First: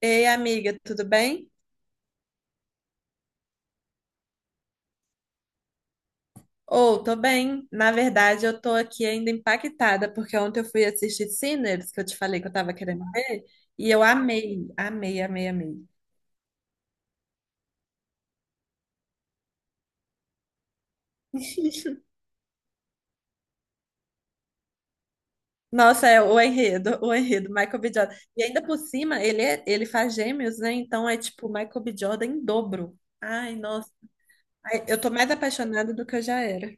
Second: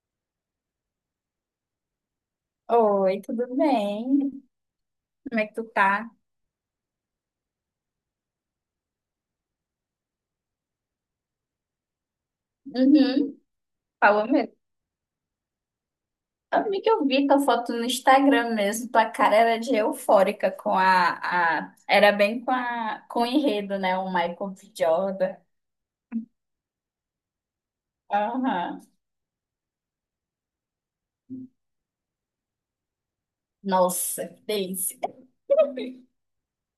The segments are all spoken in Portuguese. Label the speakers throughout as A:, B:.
A: Ei, amiga, tudo bem?
B: Oi, tudo bem? Como é que tu tá?
A: Ou, tô bem. Na verdade, eu tô aqui ainda impactada, porque ontem eu fui assistir Sinners, que eu te falei que eu tava querendo
B: Uhum.
A: ver, e eu
B: Falou mesmo.
A: amei, amei, amei, amei.
B: Amiga, eu vi tua foto no Instagram mesmo. Tua cara era de eufórica com a... Era bem com a... com o enredo, né? O Michael B. Jordan.
A: Nossa, é o enredo, Michael B. Jordan. E ainda por
B: Aham.
A: cima, ele faz gêmeos, né? Então é tipo Michael B. Jordan em dobro. Ai, nossa.
B: Nossa, que
A: Ai,
B: delícia.
A: eu tô mais apaixonada do que eu já era.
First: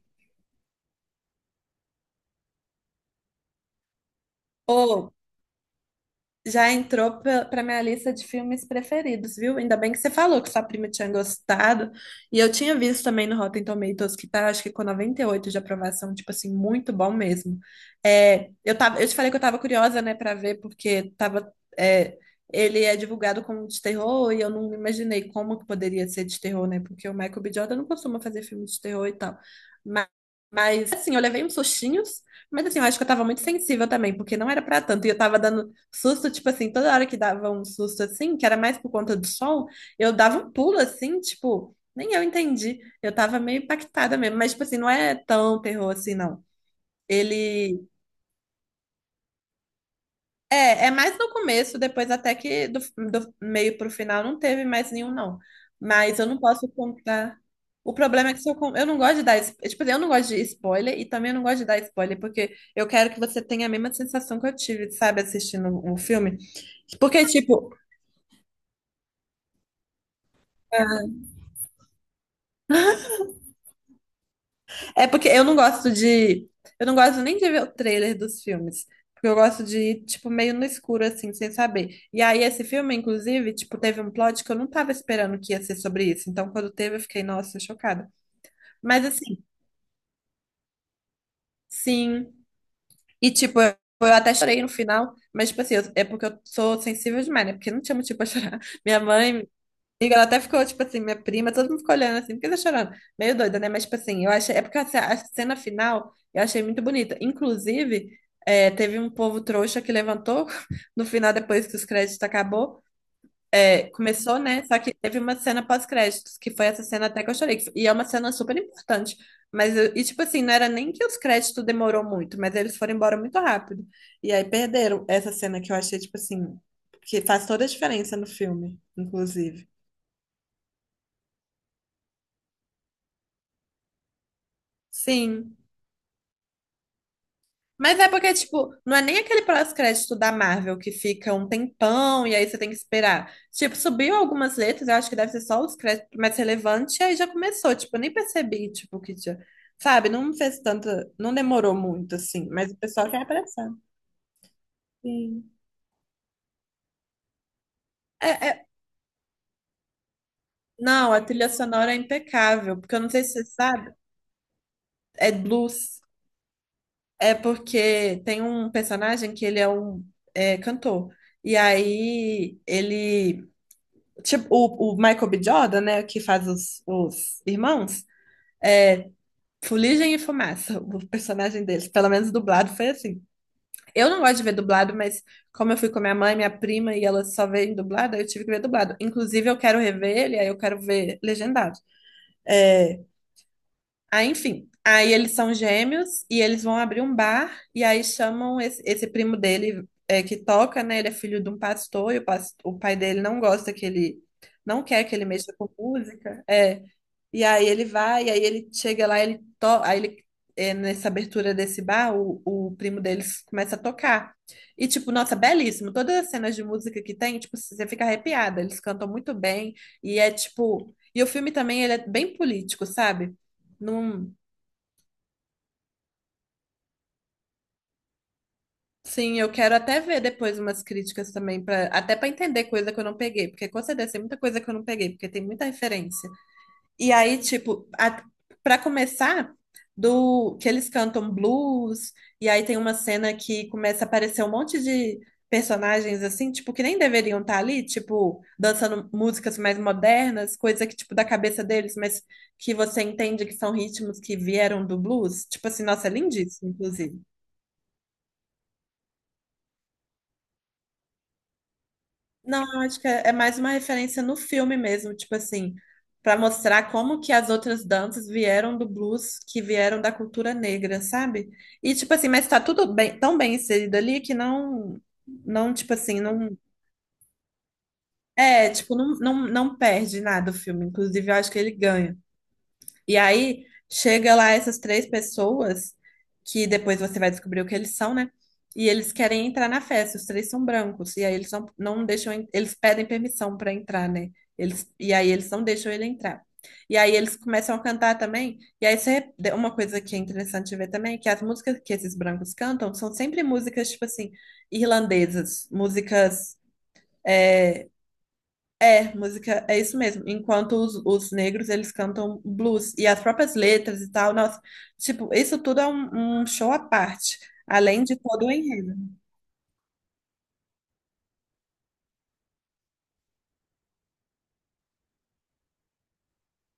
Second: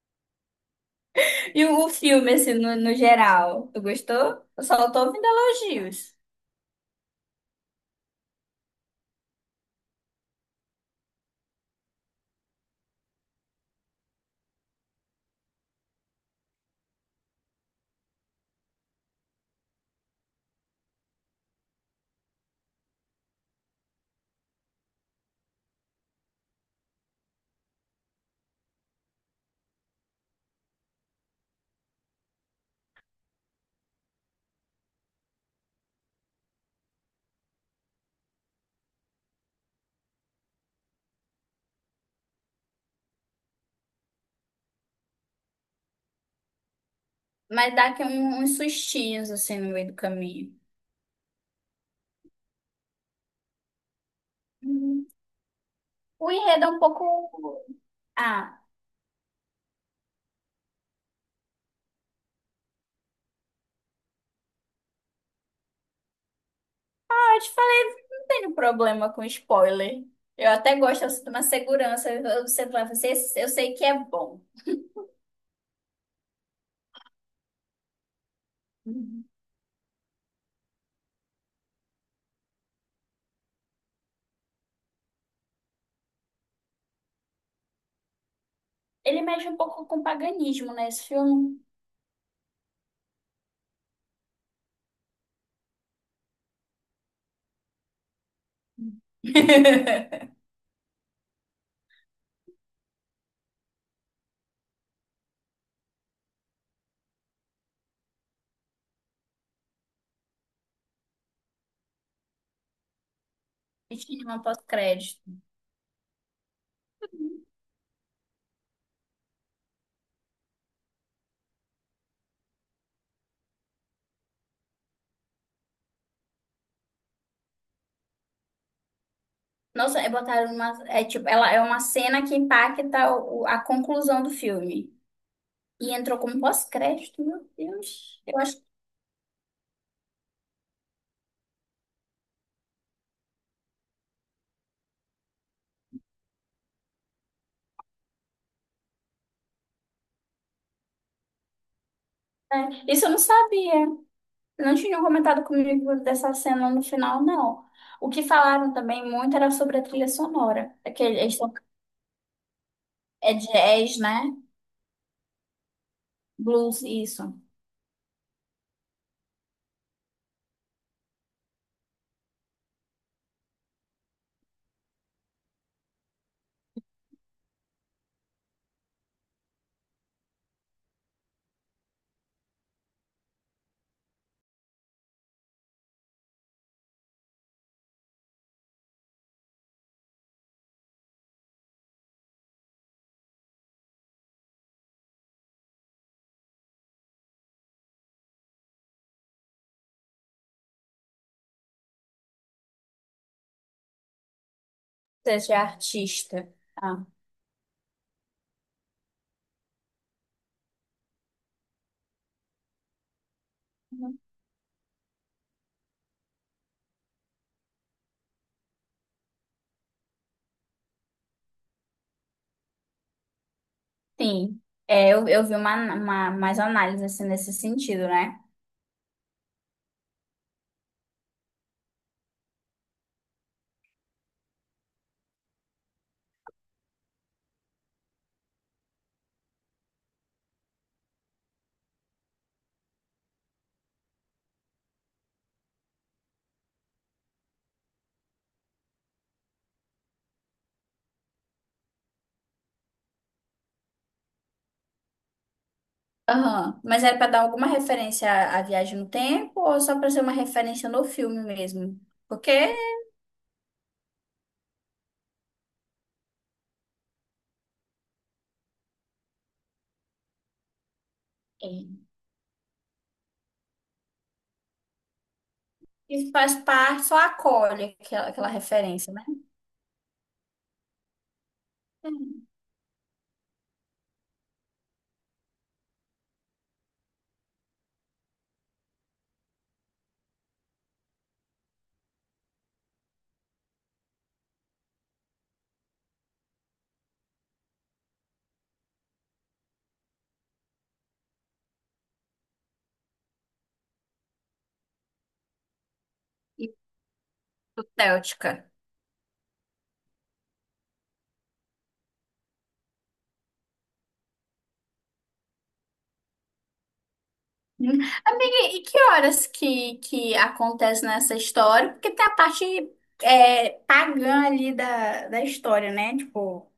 B: E o filme, assim, no geral, tu gostou? Eu só tô
A: Ô,
B: ouvindo elogios.
A: já entrou para minha lista de filmes preferidos, viu? Ainda bem que você falou que sua prima tinha gostado. E eu tinha visto também no Rotten Tomatoes que tá, acho que com 98 de aprovação, tipo assim, muito bom mesmo. É, eu te falei que eu tava curiosa, né, para ver, porque tava, é, ele é divulgado como de terror e eu não imaginei como que poderia ser de terror, né? Porque o Michael B. Jordan não costuma fazer filme de terror e tal. Mas, mas assim, eu levei uns sustinhos. Mas assim, eu acho que eu tava muito sensível também, porque não era pra tanto. E eu tava dando susto, tipo assim, toda hora que dava um susto assim, que era mais por conta do sol, eu dava um pulo assim, tipo, nem eu entendi. Eu tava meio impactada mesmo, mas tipo assim, não é tão terror assim, não.
B: Mas
A: Ele
B: dá aqui um- uns sustinhos, assim, no meio do caminho.
A: é mais no começo, depois até que do, do meio pro final não teve mais
B: Uhum.
A: nenhum, não. Mas eu
B: O
A: não
B: enredo
A: posso
B: é um
A: contar.
B: pouco...
A: O problema é que se eu,
B: Ah,
A: con- eu não gosto de dar, tipo, assim, eu não gosto de spoiler e também eu não gosto de dar spoiler, porque eu quero que você tenha a mesma sensação que eu tive, sabe, assistindo o filme. Porque, tipo,
B: tenho problema com spoiler. Eu até gosto, eu sinto uma segurança. Eu, você vai, você, eu sei que é bom.
A: é porque eu não gosto de. Eu não gosto nem de ver o trailer dos filmes.
B: Uhum.
A: Porque eu gosto de ir, tipo, meio no escuro, assim, sem saber. E aí, esse filme, inclusive, tipo, teve um plot que eu não tava esperando que ia ser sobre isso. Então, quando teve, eu fiquei, nossa, chocada. Mas,
B: Ele
A: assim,
B: mexe um pouco com paganismo, né, esse filme?
A: sim. E, tipo, eu até chorei no final. Mas, tipo, assim, eu- é porque eu sou sensível demais, né? Porque não tinha motivo pra chorar. Minha mãe amiga, ela até ficou, tipo assim, minha prima, todo mundo ficou olhando assim, porque tá chorando. Meio doida, né? Mas, tipo assim, eu achei. É porque assim, a cena final eu achei muito bonita. Inclusive, é, teve um povo trouxa que levantou no final, depois que os créditos acabou. É,
B: E tinha
A: começou,
B: uma
A: né? Só que teve
B: pós-crédito.
A: uma cena pós-créditos, que foi essa cena até que eu chorei. E é uma cena super importante. Mas, eu- e tipo assim, não era nem que os créditos demorou muito, mas eles foram embora muito rápido. E aí perderam essa cena que eu achei, tipo assim, que faz toda a diferença no filme, inclusive.
B: Nossa, é botaram uma. É, tipo, ela é uma cena que impacta o- a conclusão do filme.
A: Sim.
B: E entrou como pós-crédito, meu
A: Mas é
B: Deus.
A: porque,
B: Eu acho que.
A: tipo, não é nem aquele pós-crédito da Marvel que fica um tempão e aí você tem que esperar. Tipo, subiu algumas letras, eu acho que deve ser só os créditos mais relevantes, e aí já começou. Tipo, eu nem percebi, tipo, que tinha. Sabe, não fez tanta. Não demorou muito, assim, mas o
B: É. Isso
A: pessoal
B: eu não
A: quer apressar.
B: sabia. Não tinham comentado
A: Sim.
B: comigo dessa cena no final, não. O que
A: É, é-
B: falaram também muito era sobre a trilha sonora.
A: Não,
B: Aquele,
A: a trilha sonora é impecável, porque eu não sei se
B: é
A: você sabe,
B: jazz, né?
A: é blues.
B: Blues, isso.
A: É porque tem um personagem que ele é um, cantor. E aí ele, tipo, o Michael B. Jordan, né, que faz os irmãos, Fuligem e Fumaça, o personagem deles, pelo menos dublado foi assim. Eu não gosto de ver dublado, mas como eu fui com minha mãe, minha prima e elas só veem dublado, aí eu tive que ver dublado. Inclusive, eu quero rever ele, aí eu quero ver legendado. É, aí, enfim, aí eles são gêmeos e eles vão abrir um bar e aí chamam esse primo dele, que toca, né? Ele é filho de um pastor e o pai dele não gosta que ele, não quer que ele mexa
B: Seja
A: com música.
B: artista.
A: É.
B: Ah,
A: E aí ele vai, e aí ele chega lá, aí ele, nessa abertura desse bar, o primo deles começa a
B: uhum.
A: tocar. E tipo, nossa, belíssimo. Todas as cenas de música que tem, tipo, você fica arrepiada. Eles cantam muito bem e é tipo, e o filme também ele é bem político, sabe? Não,
B: Sim. É, eu vi uma mais análise assim, nesse sentido, né?
A: sim, eu quero até ver depois umas críticas também para até para entender coisa que eu não peguei, porque com certeza tem muita coisa que eu não peguei, porque tem muita referência. E aí, tipo, para começar do que eles cantam blues, e aí tem uma cena que começa a aparecer um monte de personagens assim, tipo, que nem deveriam estar ali, tipo, dançando músicas mais modernas, coisa que tipo da cabeça deles, mas que você entende que são ritmos que vieram do blues. Tipo assim, nossa, é lindíssimo,
B: Aham. Mas era
A: inclusive.
B: pra dar alguma referência à viagem no tempo ou só pra ser uma referência no filme mesmo? Porque
A: Não, acho que é mais uma referência no filme mesmo, tipo assim, para mostrar como que as outras danças vieram do blues, que vieram da cultura negra, sabe? E tipo assim, mas tá tudo bem, tão bem inserido ali que não, não, tipo assim,
B: isso
A: não,
B: faz parte, só acolhe aquela, aquela
A: é, tipo,
B: referência,
A: não,
B: né?
A: não, não perde nada o filme, inclusive eu acho que ele ganha.
B: Hum.
A: E aí chega lá essas três pessoas que depois você vai descobrir o que eles são, né? E eles querem entrar na festa, os três são brancos, e aí eles não deixam, eles pedem permissão para entrar, né? Eles, e aí eles não deixam ele entrar. E aí eles começam a cantar também, e aí você, uma coisa que é interessante ver também é que as músicas que esses brancos cantam são sempre músicas, tipo assim, irlandesas, músicas,
B: Isso,
A: é,
B: Céltica.
A: música, é isso mesmo. Enquanto os negros, eles cantam blues. E as próprias letras e tal, nossa. Tipo, isso tudo é um, um show à parte,
B: Hum.
A: além de todo o
B: Amiga, e
A: enredo.
B: que horas que acontece nessa história? Porque tem a parte é, pagã ali da história, né? Tipo,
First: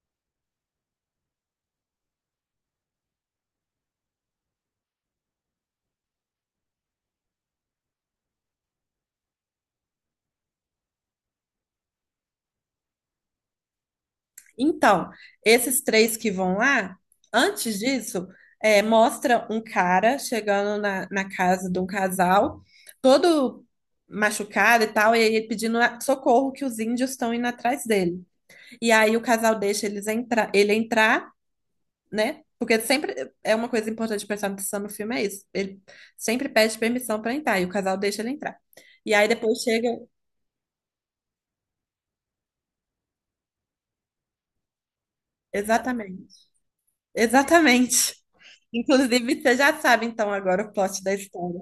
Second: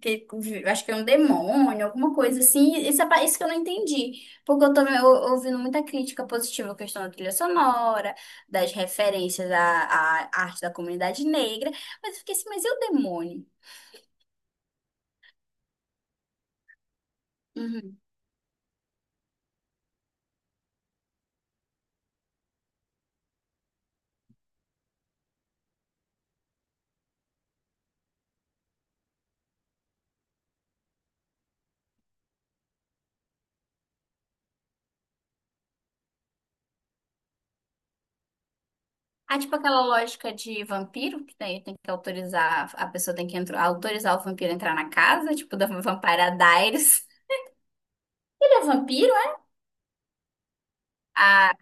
B: que, acho que é um demônio, alguma coisa assim. Isso, é, pa- isso que eu não entendi. Porque eu tô ou- ouvindo muita crítica positiva à questão da trilha sonora, das referências à, à arte da comunidade negra. Mas eu fiquei assim, mas e o demônio?
A: Então, esses três que vão lá, antes
B: Uhum.
A: disso, é, mostra um cara chegando na, na casa de um casal, todo machucado e tal, e aí ele pedindo socorro que os índios estão indo atrás dele. E aí o casal deixa eles entra ele entrar, né? Porque sempre é uma coisa importante de prestar atenção no filme, é isso. Ele sempre pede permissão para entrar e o casal deixa ele entrar. E aí
B: Ah, tipo
A: depois
B: aquela
A: chega.
B: lógica de vampiro, que daí tem que autorizar, a pessoa tem que entrar, autorizar o vampiro a entrar na casa, tipo da Vampira
A: Exatamente.
B: Diaries.
A: Exatamente.
B: Ele é vampiro, é?
A: Inclusive, você já sabe então agora o plot da
B: Ah,
A: história.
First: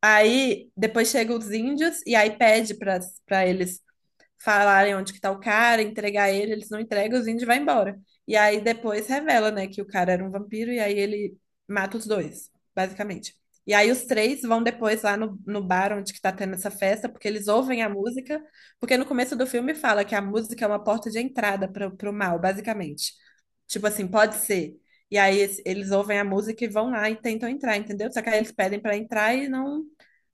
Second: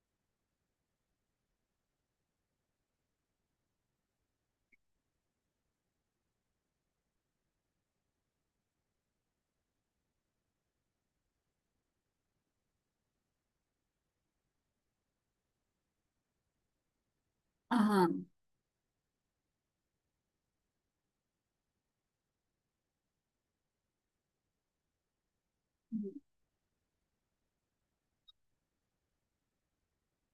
A: Aí depois chegam os índios e aí pede para eles falarem onde que tá o cara, entregar ele, eles não entregam, os índios vai embora. E aí depois revela, né, que o cara era um vampiro e aí ele mata os dois, basicamente. E aí os três vão depois lá no, no bar onde que tá tendo essa festa, porque eles ouvem a
B: aham.
A: música, porque no começo do filme fala que a música é uma porta de entrada para pro mal, basicamente. Tipo assim, pode ser. E aí eles ouvem a música e vão lá e tentam entrar, entendeu? Só que aí eles pedem para entrar e não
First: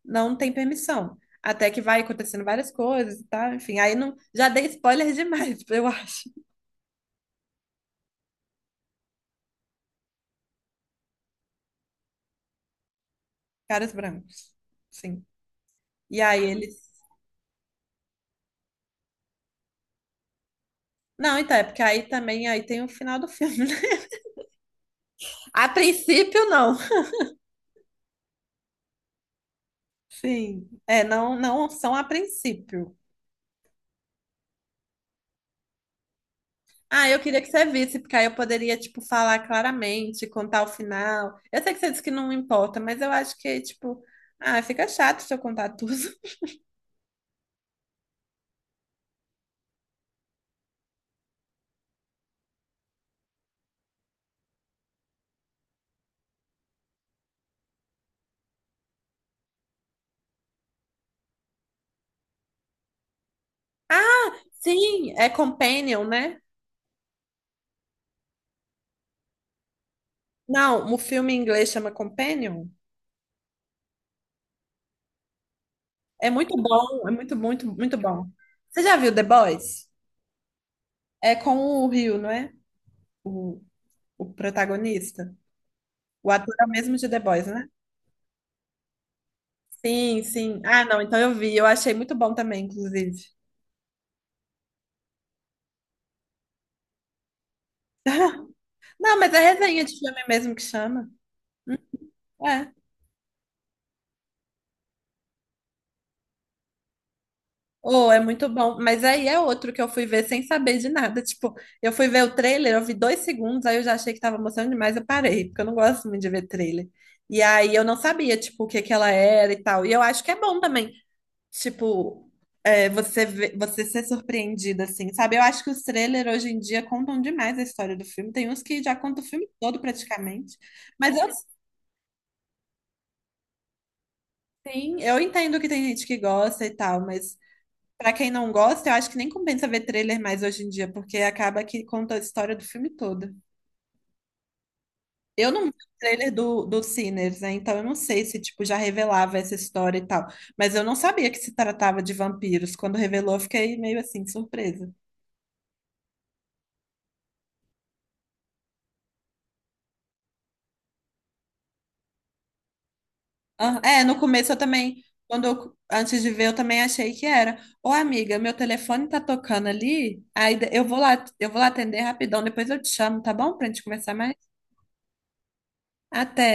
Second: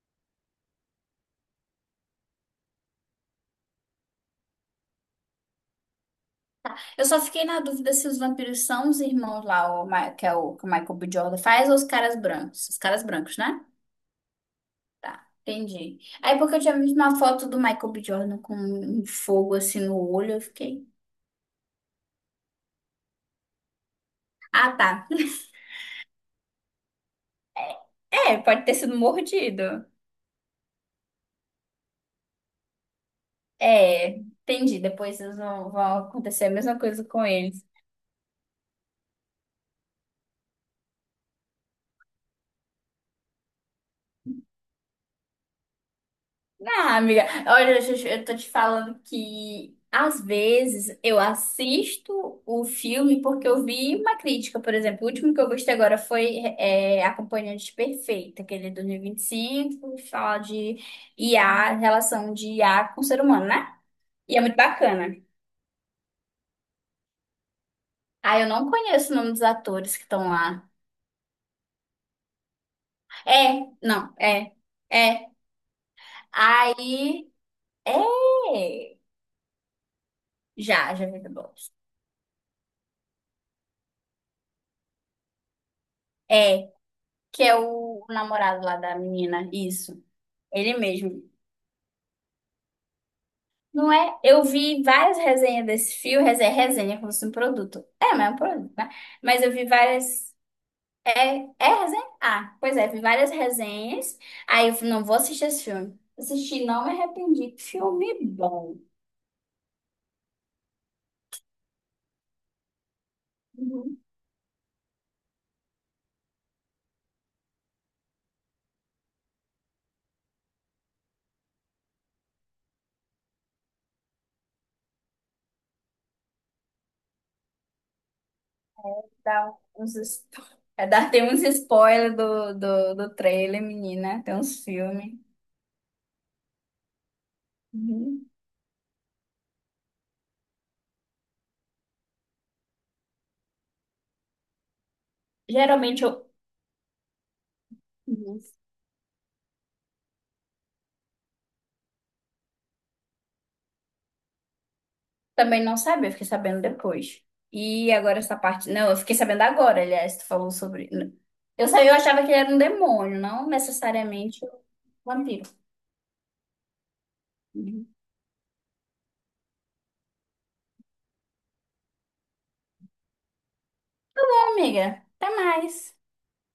A: não tem permissão. Até que vai acontecendo várias coisas e tal, enfim. Aí não, já dei spoiler demais, eu acho.
B: Eu só fiquei na dúvida se os vampiros são os irmãos lá, o Ma- que é o que o Michael B. Jordan faz, ou os caras brancos. Os caras brancos, né?
A: Caras brancos. Sim.
B: Tá, entendi.
A: E
B: Aí
A: aí
B: porque eu tinha
A: eles.
B: visto uma foto do Michael B. Jordan com um fogo assim no olho, eu fiquei.
A: Não, então, é porque aí também aí tem o final do filme, né?
B: Ah, tá.
A: A princípio, não.
B: É, pode ter sido mordido.
A: Sim. É, não, não são a princípio.
B: É, entendi. Depois eles vão, vão acontecer a mesma coisa
A: Ah, eu
B: com
A: queria que
B: ele.
A: você visse, porque aí eu poderia, tipo, falar claramente, contar o final. Eu sei que você disse que não importa, mas eu acho que, tipo, ah, fica chato se eu contar tudo.
B: Ah, amiga, olha, eu tô te falando que às vezes eu assisto o filme porque eu vi uma crítica, por exemplo. O último que eu gostei agora foi é, Acompanhante Perfeita, aquele de 2025, que fala de IA, relação de IA com o ser humano, né? E é muito
A: Sim,
B: bacana.
A: é Companion, né?
B: Ah, eu não conheço o nome dos atores que estão lá.
A: Não, o filme em inglês chama Companion.
B: É, não, é, é.
A: É muito bom, é
B: Aí,
A: muito, muito, muito bom. Você já
B: é.
A: viu The Boys?
B: Já, já vi The
A: É com
B: Boys.
A: o Rio, não é? O, o protagonista. O ator é o
B: É,
A: mesmo de The
B: que
A: Boys,
B: é
A: né?
B: o, namorado lá da menina, isso,
A: Sim, sim.
B: ele
A: Ah, não, então
B: mesmo.
A: eu vi. Eu achei muito bom também, inclusive.
B: Não é? Eu vi várias resenhas desse filme, resenha, resenha como se fosse um produto. É, mas é um produto, né?
A: Não, mas é
B: Mas eu vi
A: resenha de filme
B: várias.
A: mesmo que chama.
B: É, é resenha? Ah,
A: É.
B: pois é, vi várias resenhas. Aí eu falei, não vou assistir esse filme. Assisti, não me arrependi.
A: Oh, é
B: Filme
A: muito
B: bom.
A: bom. Mas aí é outro que eu fui ver sem saber de nada. Tipo, eu fui ver o trailer, eu vi 2 segundos, aí eu já
B: Uhum.
A: achei que tava mostrando demais, eu parei, porque eu não gosto muito de ver trailer. E aí eu não sabia, tipo, o que que ela era e tal. E eu acho que é bom também. Tipo, é, você vê- você ser surpreendida, assim, sabe? Eu acho que os trailers hoje em dia contam demais a história do filme. Tem uns que já contam o filme
B: Dá
A: todo,
B: uns, es-
A: praticamente.
B: é, dá,
A: Mas
B: tem
A: eu,
B: uns spoilers do, do, do trailer, menina. Tem uns
A: sim,
B: filmes.
A: eu entendo que tem gente que gosta e tal, mas pra
B: Uhum.
A: quem não gosta, eu acho que nem compensa ver trailer mais hoje em dia, porque acaba que conta a história do filme todo. Eu não vi o
B: Geralmente
A: trailer do, do Sinners, né? Então eu não sei se,
B: eu.
A: tipo, já revelava essa história e tal. Mas eu não sabia que se tratava de vampiros. Quando revelou, eu fiquei meio assim, surpresa.
B: Também não sabia, eu fiquei sabendo depois. E agora essa parte. Não, eu fiquei sabendo agora, aliás, tu falou sobre. Eu sabia, eu achava que ele era um demônio, não
A: Ah, é, no
B: necessariamente um
A: começo eu também, quando
B: vampiro.
A: eu, antes de ver, eu também achei que era.
B: Uhum.
A: Ô, amiga, meu telefone tá tocando ali. Aí de- eu vou lá atender rapidão, depois eu te chamo, tá bom? Pra gente conversar mais.
B: Bom, amiga, até mais.
A: Até.